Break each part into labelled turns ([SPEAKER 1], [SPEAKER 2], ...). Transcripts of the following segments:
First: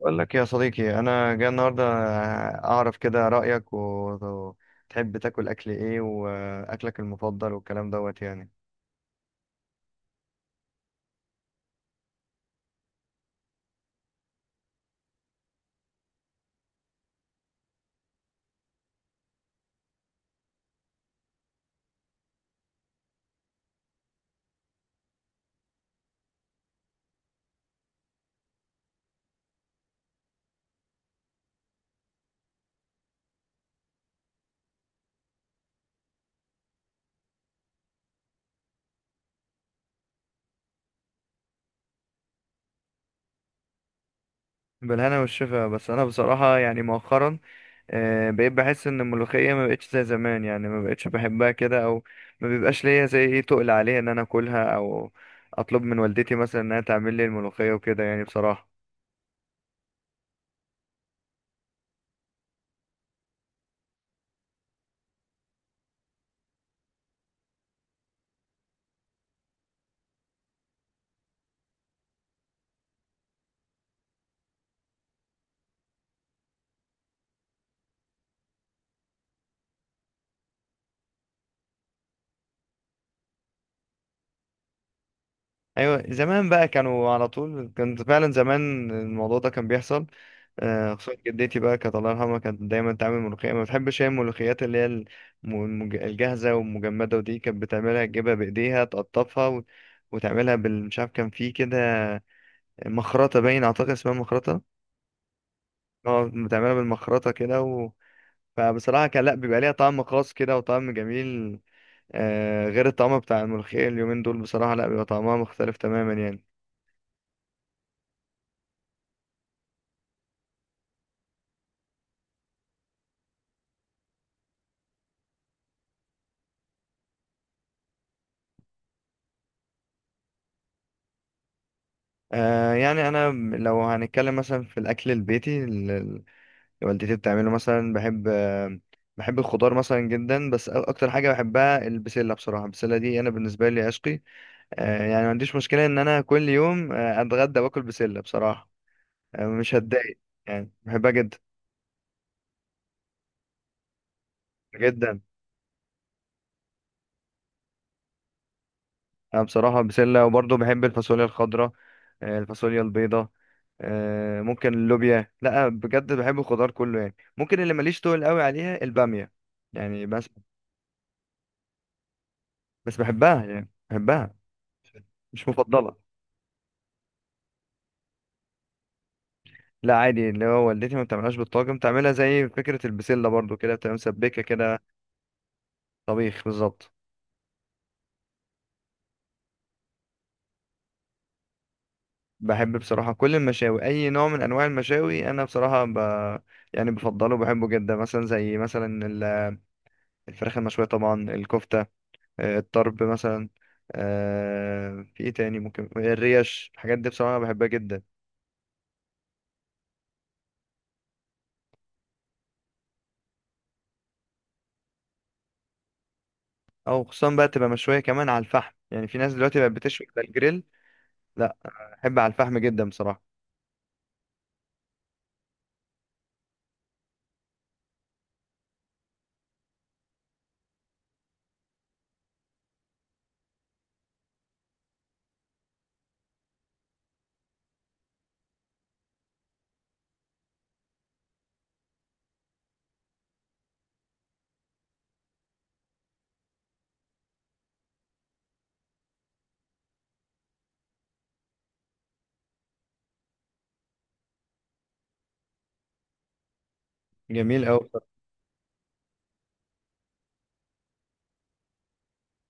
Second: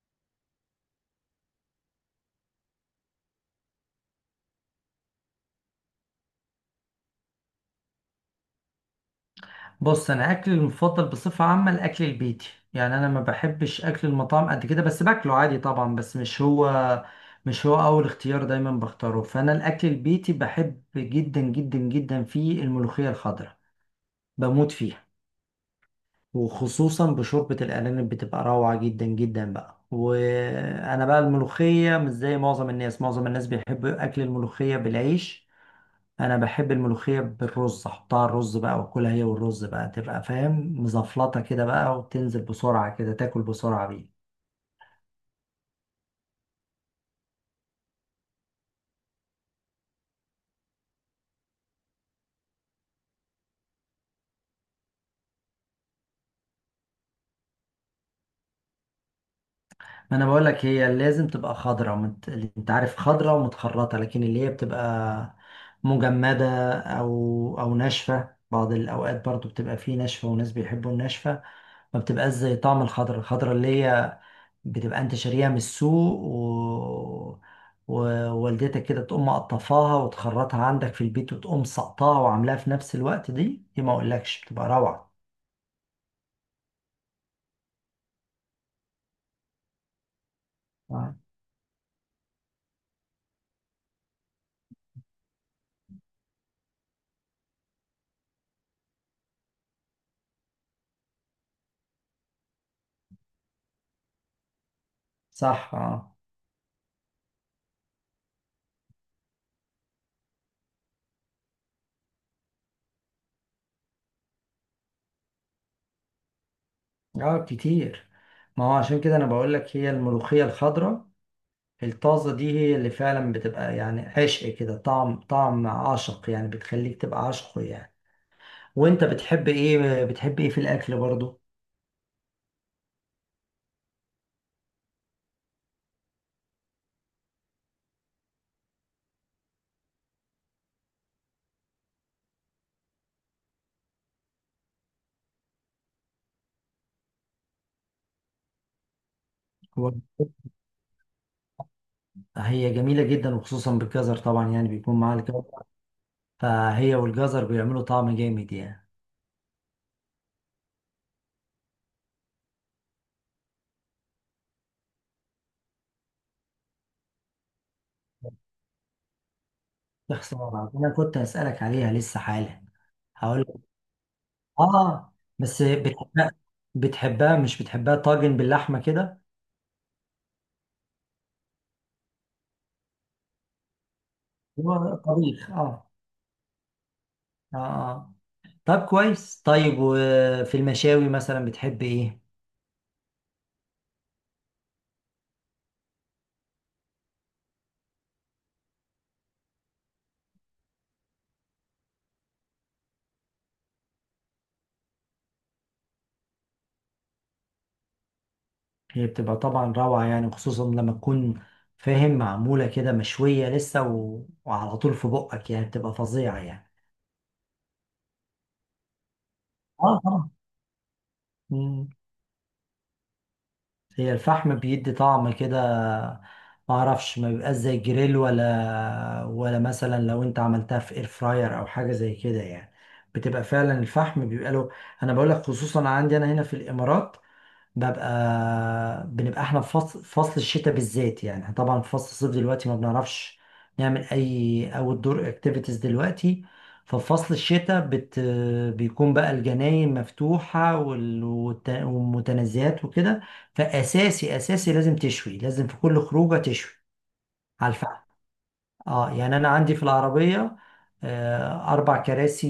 [SPEAKER 1] بقول لك إيه يا صديقي، انا جاي النهارده اعرف كده رايك وتحب تاكل اكل ايه، واكلك المفضل والكلام دوت يعني.
[SPEAKER 2] بص، انا اكلي المفضل بصفه عامه الاكل البيتي. يعني انا ما بحبش اكل المطاعم قد كده، بس باكله عادي طبعا، بس مش هو اول اختيار دايما بختاره. فانا الاكل البيتي بحب جدا جدا جدا، فيه الملوخيه الخضراء بموت فيها، وخصوصا بشوربه الارانب بتبقى روعه جدا جدا بقى. وانا بقى الملوخيه مش زي معظم الناس بيحبوا اكل الملوخيه بالعيش. انا بحب الملوخيه بالرز، احطها على الرز بقى واكلها هي والرز بقى، تبقى فاهم مزفلطه كده بقى، وتنزل بسرعه كده، تاكل بسرعه بيه.
[SPEAKER 1] بالهنا والشفا. بس انا بصراحه يعني مؤخرا بقيت بحس ان الملوخيه ما بقتش زي زمان، يعني ما بقتش بحبها كده، او ما بيبقاش ليا زي ايه تقل عليها ان انا اكلها، او اطلب من والدتي مثلا انها تعمل لي الملوخيه وكده يعني بصراحه.
[SPEAKER 2] ما انا بقول لك، هي لازم تبقى خضراء انت عارف، خضراء ومتخرطه، لكن اللي هي بتبقى مجمده او ناشفه بعض الاوقات، برضو بتبقى فيه ناشفه، وناس بيحبوا الناشفه. ما بتبقاش زي طعم الخضرة، الخضرة اللي هي بتبقى انت شاريها من السوق ووالدتك كده تقوم مقطفاها وتخرطها عندك في البيت، وتقوم سقطاها وعاملاها في نفس الوقت، دي ما اقولكش بتبقى روعة.
[SPEAKER 1] ايوه زمان بقى، كانوا على طول كان فعلا زمان الموضوع ده كان بيحصل. خصوصا
[SPEAKER 2] آه.
[SPEAKER 1] جدتي بقى كانت الله يرحمها، كانت دايما تعمل ملوخيه، ما بتحبش هي الملوخيات اللي هي الجاهزه والمجمده. ودي كانت بتعملها تجيبها بايديها تقطفها وتعملها مش عارف كان في كده مخرطه، باين اعتقد اسمها مخرطه.
[SPEAKER 2] صح، اه.
[SPEAKER 1] اه، بتعملها بالمخرطه كده فبصراحه كان لا بيبقى ليها طعم خاص كده وطعم جميل. غير الطعم بتاع الملوخيه اليومين دول، بصراحه لا بيبقى طعمها مختلف تماما يعني.
[SPEAKER 2] اه، كتير. ما هو عشان كده انا بقولك، هي الملوخية الخضراء الطازة دي هي اللي فعلا بتبقى يعني عشق كده، طعم عاشق يعني، بتخليك تبقى عاشقه يعني. وانت بتحب ايه في الاكل برضو؟
[SPEAKER 1] يعني انا، لو هنتكلم مثلا في الاكل البيتي اللي والدتي بتعمله مثلا، بحب بحب الخضار مثلا جدا. بس اكتر حاجه بحبها البسله بصراحه، البسله دي انا بالنسبه لي عشقي. يعني ما عنديش مشكله ان انا كل يوم اتغدى واكل بسله بصراحه. آه، مش هتضايق، يعني بحبها جدا
[SPEAKER 2] هي جميلة جدا، وخصوصا بالجزر طبعا، يعني بيكون معاها
[SPEAKER 1] جدا.
[SPEAKER 2] الجزر، فهي والجزر بيعملوا طعم جامد يعني.
[SPEAKER 1] انا بصراحه بسله وبرضه بحب الفاصوليا الخضراء، الفاصوليا البيضاء، ممكن اللوبيا. لا بجد بحب الخضار كله يعني، ممكن اللي ماليش تقول قوي عليها الباميه يعني.
[SPEAKER 2] يا
[SPEAKER 1] بس
[SPEAKER 2] خسارة، أنا كنت هسألك عليها لسه حالا.
[SPEAKER 1] بس
[SPEAKER 2] هقول
[SPEAKER 1] بحبها،
[SPEAKER 2] لك.
[SPEAKER 1] يعني بحبها
[SPEAKER 2] آه.
[SPEAKER 1] مش
[SPEAKER 2] بس
[SPEAKER 1] مفضله.
[SPEAKER 2] بتحبها مش بتحبها طاجن باللحمة كده؟
[SPEAKER 1] لا عادي، اللي هو والدتي ما بتعملهاش بالطاجن، بتعملها زي فكره البسله برضو كده، بتبقى مسبكه كده.
[SPEAKER 2] هو طبيخ. آه.
[SPEAKER 1] طبيخ بالظبط.
[SPEAKER 2] آه، آه. طب كويس. طيب، وفي المشاوي مثلا بتحب إيه؟
[SPEAKER 1] بحب بصراحه كل المشاوي، اي نوع من انواع المشاوي انا بصراحه يعني بفضله وبحبه جدا. مثلا زي مثلا الفراخ المشويه طبعا، الكفته، الطرب مثلا، في ايه تاني ممكن الريش. الحاجات دي بصراحة بحبها جدا.
[SPEAKER 2] هي بتبقى طبعا روعة يعني، وخصوصا لما تكون فاهم، معمولة كده، مشوية لسه وعلى طول في بقك، يعني بتبقى فظيعة يعني.
[SPEAKER 1] او خصوصا بقى تبقى مشوية كمان على الفحم، يعني في ناس دلوقتي بقت
[SPEAKER 2] آه،
[SPEAKER 1] بتشوي على
[SPEAKER 2] طبعا.
[SPEAKER 1] الجريل. لا.
[SPEAKER 2] مم.
[SPEAKER 1] بحب على الفحم جدا بصراحة.
[SPEAKER 2] هي الفحم بيدي طعم كده، ما اعرفش، ما بيبقاش زي الجريل، ولا مثلا لو انت عملتها في اير فراير او حاجه زي كده يعني، بتبقى فعلا الفحم بيبقى له. انا بقول لك، خصوصا عندي انا هنا في الامارات، ببقى بنبقى احنا في فصل الشتاء بالذات. يعني احنا طبعا في فصل الصيف دلوقتي ما بنعرفش نعمل اي اوت دور اكتيفيتيز دلوقتي. ففي فصل الشتاء بيكون بقى الجناين مفتوحة، والمتنزهات وكده. فأساسي أساسي لازم تشوي، لازم في كل خروجة تشوي
[SPEAKER 1] جميل
[SPEAKER 2] على
[SPEAKER 1] أوي
[SPEAKER 2] الفحم.
[SPEAKER 1] بصراحة.
[SPEAKER 2] اه يعني انا عندي في العربيه 4 كراسي،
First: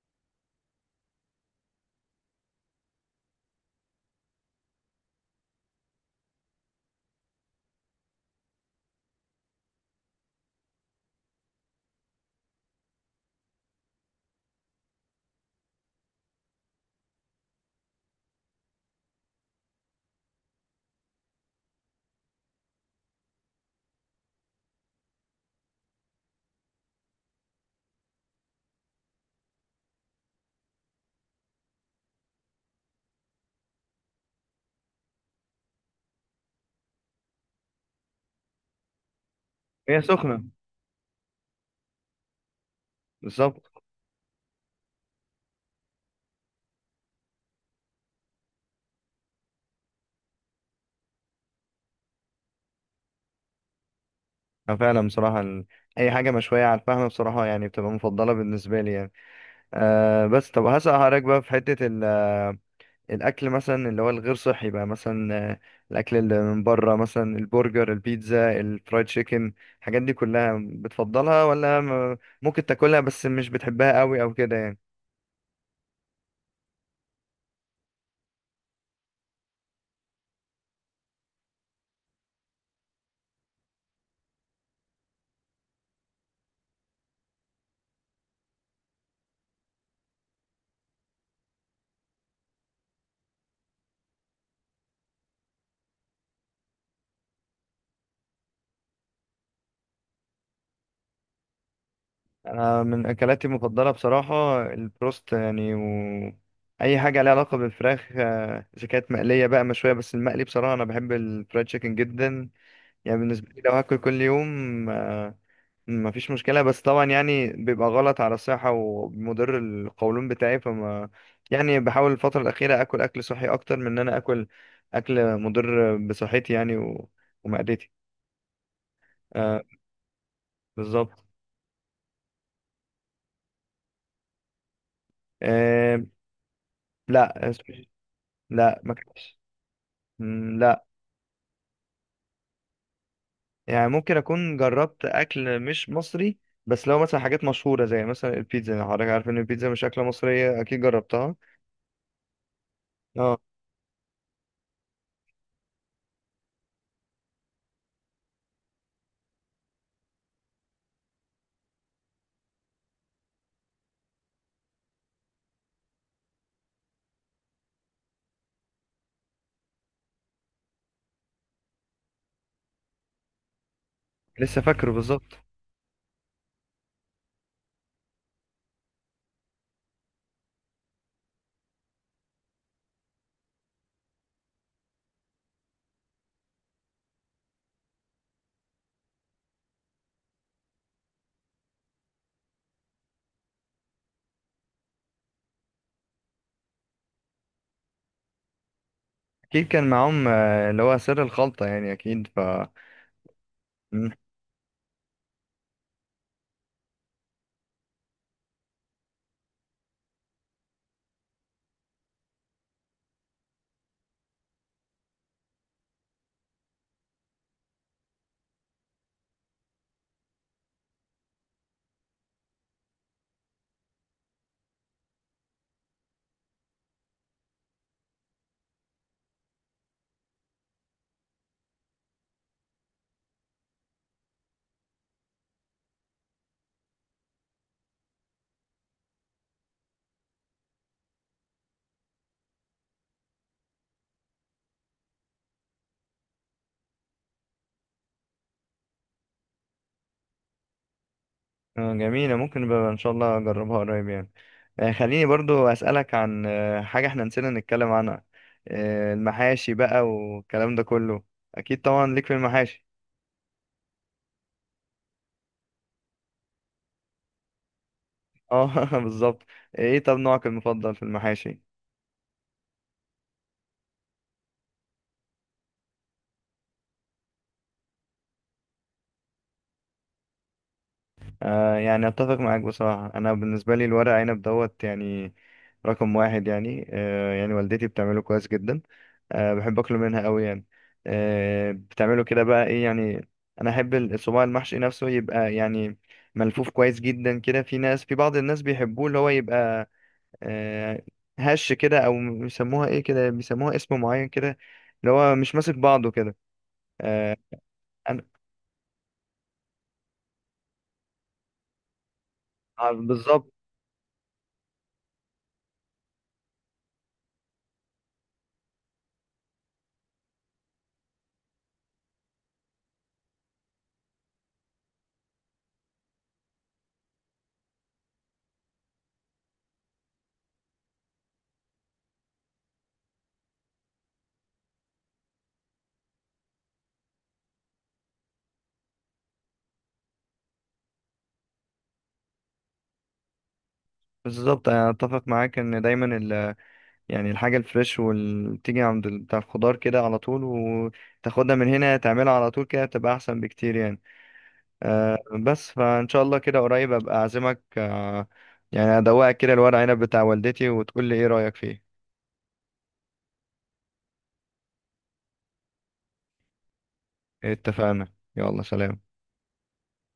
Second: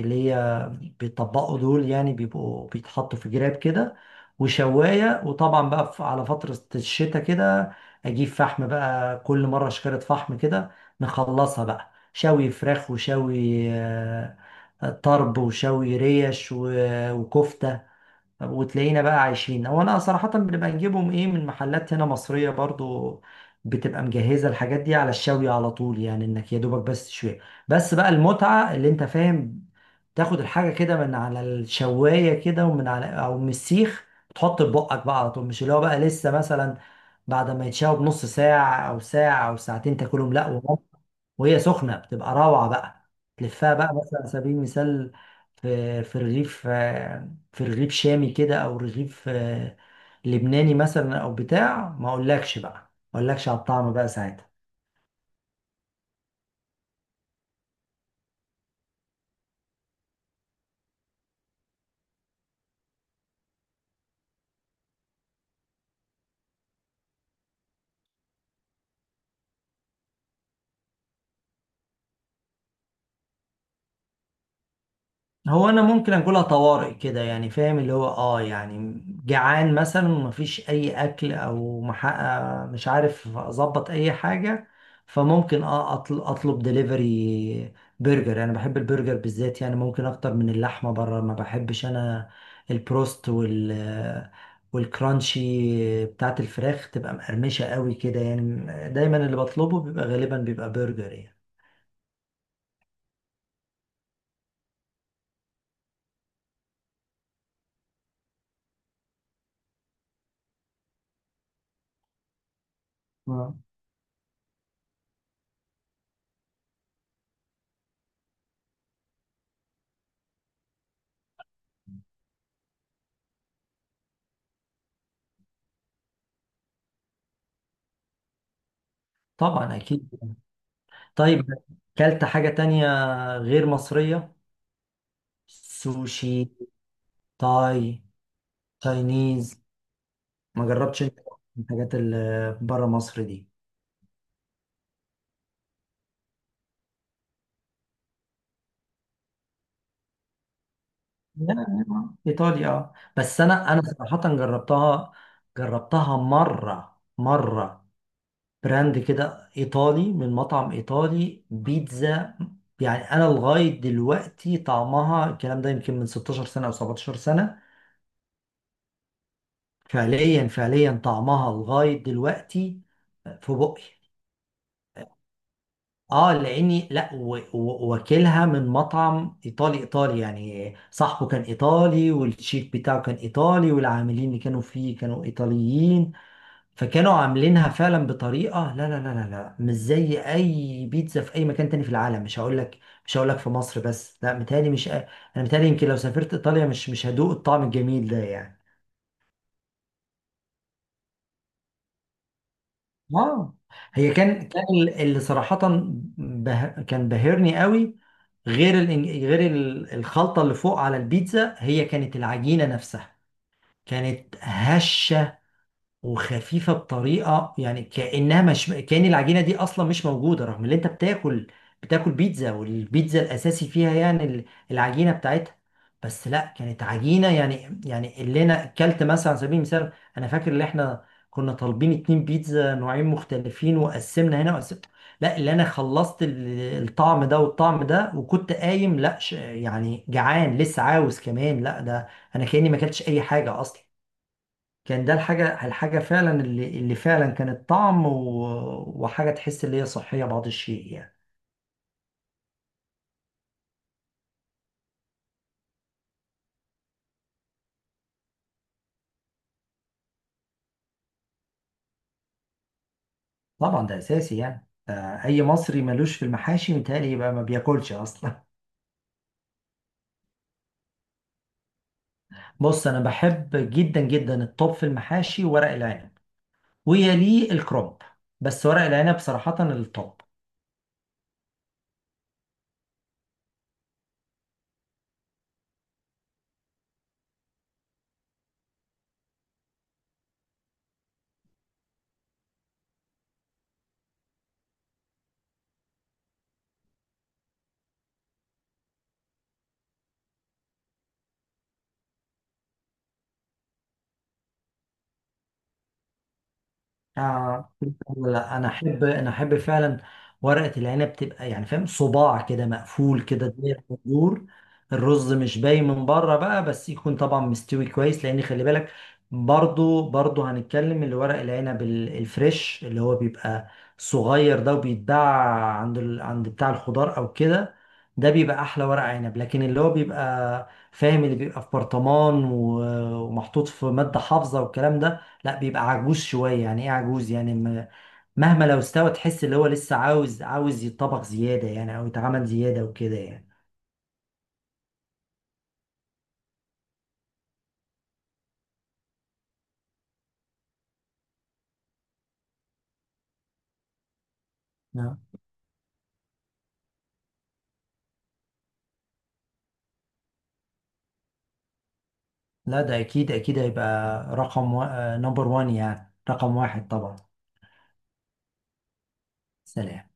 [SPEAKER 2] اللي هي بيطبقوا دول يعني، بيبقوا بيتحطوا في جراب كده، وشوايه. وطبعا بقى على فتره الشتاء كده، اجيب فحم بقى كل مره شكاره فحم كده، نخلصها بقى، شوي فراخ وشوي طرب وشوي ريش وكفته. وتلاقينا بقى عايشين. هو انا صراحة بنبقى نجيبهم، ايه، من محلات هنا مصرية برضو، بتبقى مجهزة الحاجات دي على الشوي على طول، يعني انك يا دوبك بس تشويها. بس بقى المتعة، اللي انت فاهم، تاخد الحاجة كده من على الشواية كده، ومن على او من السيخ، تحط في بقك بقى على طول. مش اللي هو بقى لسه مثلا بعد ما يتشوى بنص ساعة او ساعة او ساعتين
[SPEAKER 1] هي
[SPEAKER 2] تاكلهم،
[SPEAKER 1] سخنة.
[SPEAKER 2] لا. وهي سخنه بتبقى روعه بقى. تلفها
[SPEAKER 1] بالظبط.
[SPEAKER 2] بقى مثلا، على سبيل المثال، في رغيف في رغيف شامي كده، او رغيف لبناني مثلا، او بتاع، ما اقولكش بقى، ما اقولكش على الطعم بقى ساعتها.
[SPEAKER 1] أه فعلا بصراحة، أي حاجة مشوية على الفحم بصراحة يعني بتبقى مفضلة بالنسبة لي يعني. أه. بس طب هسأل حضرتك بقى، في حتة الاكل مثلا اللي هو الغير صحي بقى، مثلا الاكل اللي من بره مثلا، البرجر، البيتزا، الفرايد تشيكن، الحاجات دي كلها بتفضلها ولا ممكن تاكلها بس مش بتحبها قوي او كده يعني؟
[SPEAKER 2] هو انا ممكن اكلها طوارئ كده يعني، فاهم، اللي هو يعني جعان مثلا ومفيش اي اكل، او محقق مش عارف اظبط اي حاجه، فممكن اطلب دليفري. برجر، انا بحب البرجر بالذات يعني، ممكن اكتر من اللحمه، بره ما بحبش انا، البروست والكرانشي بتاعت الفراخ تبقى مقرمشه قوي كده يعني. دايما اللي بطلبه بيبقى غالبا بيبقى برجر يعني.
[SPEAKER 1] انا من اكلاتي المفضله بصراحه البروست يعني اي حاجه ليها علاقه بالفراخ، اذا كانت مقليه بقى مشويه، بس المقلي بصراحه انا بحب الفرايد تشيكن جدا. يعني بالنسبه
[SPEAKER 2] آه.
[SPEAKER 1] لي لو هاكل كل يوم، ما فيش مشكلة. بس طبعا يعني بيبقى غلط على الصحة ومضر القولون بتاعي، فما يعني بحاول الفترة الأخيرة أكل أكل صحي أكتر من إن أنا أكل أكل مضر بصحتي يعني ومعدتي. آه،
[SPEAKER 2] طبعا، اكيد.
[SPEAKER 1] بالظبط.
[SPEAKER 2] طيب، كلت حاجة تانية غير مصرية؟
[SPEAKER 1] آه.
[SPEAKER 2] سوشي؟
[SPEAKER 1] لا
[SPEAKER 2] تاي؟
[SPEAKER 1] لا ما كنتش.
[SPEAKER 2] تاينيز؟
[SPEAKER 1] مم،
[SPEAKER 2] ما
[SPEAKER 1] لا.
[SPEAKER 2] جربتش انت الحاجات اللي بره مصر دي؟
[SPEAKER 1] يعني ممكن أكون جربت أكل مش مصري، بس لو مثلا حاجات مشهورة زي مثلا البيتزا، حضرتك عارف إن البيتزا مش أكلة مصرية، أكيد جربتها.
[SPEAKER 2] لا لا، ايطاليا، اه.
[SPEAKER 1] اه
[SPEAKER 2] بس انا صراحة جربتها، جربتها مرة مرة. براند كده ايطالي، من مطعم ايطالي، بيتزا. يعني انا لغاية دلوقتي طعمها، الكلام ده يمكن من 16 سنة او 17 سنة، فعليا فعليا طعمها لغاية دلوقتي في بقي.
[SPEAKER 1] لسه فاكره بالظبط.
[SPEAKER 2] اه، لاني لا واكلها من مطعم ايطالي ايطالي، يعني صاحبه كان ايطالي، والشيف بتاعه كان ايطالي، والعاملين اللي كانوا فيه كانوا ايطاليين. فكانوا عاملينها فعلا بطريقه، لا لا لا لا لا، مش زي اي بيتزا في اي مكان تاني في العالم. مش هقول لك في مصر بس، لا، متهيألي، مش انا، متهيألي يمكن لو سافرت ايطاليا مش هدوق الطعم الجميل ده يعني.
[SPEAKER 1] اكيد كان معاهم اللي هو سر الخلطة، يعني اكيد
[SPEAKER 2] اه،
[SPEAKER 1] مم.
[SPEAKER 2] هي كان اللي صراحة كان بهرني قوي، غير الخلطة اللي فوق على البيتزا. هي كانت العجينة نفسها، كانت هشة وخفيفه بطريقه، يعني كانها مش، كان العجينه دي اصلا مش موجوده، رغم ان انت بتاكل بيتزا، والبيتزا الاساسي فيها يعني العجينه بتاعتها. بس لا، كانت عجينه يعني، اللي انا اكلت مثلا على سبيل المثال. انا فاكر ان احنا كنا طالبين 2 بيتزا نوعين مختلفين، وقسمنا هنا وقسمنا، لا، اللي انا خلصت الطعم ده والطعم ده، وكنت قايم، لا، يعني جعان لسه عاوز كمان، لا، ده انا كاني ما اكلتش اي حاجه اصلا. كان ده الحاجة، فعلا، اللي فعلا كانت طعم وحاجة تحس اللي هي صحية بعض الشيء يعني.
[SPEAKER 1] جميلة، ممكن بقى ان شاء الله اجربها قريب يعني. خليني برضو اسألك عن حاجة احنا نسينا نتكلم عنها، المحاشي بقى والكلام ده كله. اكيد طبعا ليك في المحاشي.
[SPEAKER 2] طبعا، ده أساسي يعني. أي مصري ملوش في المحاشي متهيألي يبقى ما بياكلش أصلا.
[SPEAKER 1] اه بالظبط. ايه طب نوعك المفضل في المحاشي؟
[SPEAKER 2] بص، أنا بحب جدا جدا الطب في المحاشي ورق العنب، ويليه الكرنب، بس ورق العنب صراحة الطب.
[SPEAKER 1] يعني اتفق معاك بصراحة، انا بالنسبة لي الورق عنب دوت يعني، رقم واحد يعني. يعني والدتي بتعمله كويس جدا، بحب اكله منها قوي يعني. بتعمله كده بقى ايه يعني، انا احب الصباع المحشي نفسه يبقى يعني ملفوف كويس جدا كده. في بعض الناس بيحبوه، اللي هو يبقى آه هش كده، او بيسموها ايه كده، بيسموها اسم معين كده، اللي هو مش ماسك بعضه كده. آه
[SPEAKER 2] آه.
[SPEAKER 1] أنا-
[SPEAKER 2] لا، انا احب فعلا ورقه العنب تبقى، يعني فاهم، صباع كده مقفول
[SPEAKER 1] بالظبط.
[SPEAKER 2] كده زي الصدور، الرز مش باين من بره بقى، بس يكون طبعا مستوي كويس، لان خلي بالك، برضو هنتكلم، اللي ورق العنب الفريش، اللي هو بيبقى صغير ده، وبيتباع عند عند بتاع الخضار او كده، ده بيبقى احلى ورق عنب. لكن اللي هو بيبقى فاهم، اللي بيبقى في برطمان ومحطوط في ماده حافظه والكلام ده، لا، بيبقى عجوز شوية. يعني ايه عجوز؟ يعني مهما لو استوى تحس اللي هو لسه عاوز يتطبخ زيادة يعني، او يتعمل زيادة وكده يعني.
[SPEAKER 1] بالظبط انا اتفق معاك ان دايما يعني الحاجة الفريش، واللي بتيجي عند بتاع الخضار كده على طول وتاخدها من هنا تعملها على طول كده، بتبقى أحسن بكتير يعني. آه
[SPEAKER 2] نعم.
[SPEAKER 1] بس فإن شاء الله كده قريب أبقى أعزمك، يعني أدوقك كده الورق عنب بتاع والدتي وتقول لي إيه رأيك فيه.
[SPEAKER 2] لا، ده اكيد اكيد هيبقى رقم و... نمبر وان، يعني رقم واحد طبعا.
[SPEAKER 1] اتفقنا، يلا سلام.
[SPEAKER 2] سلام.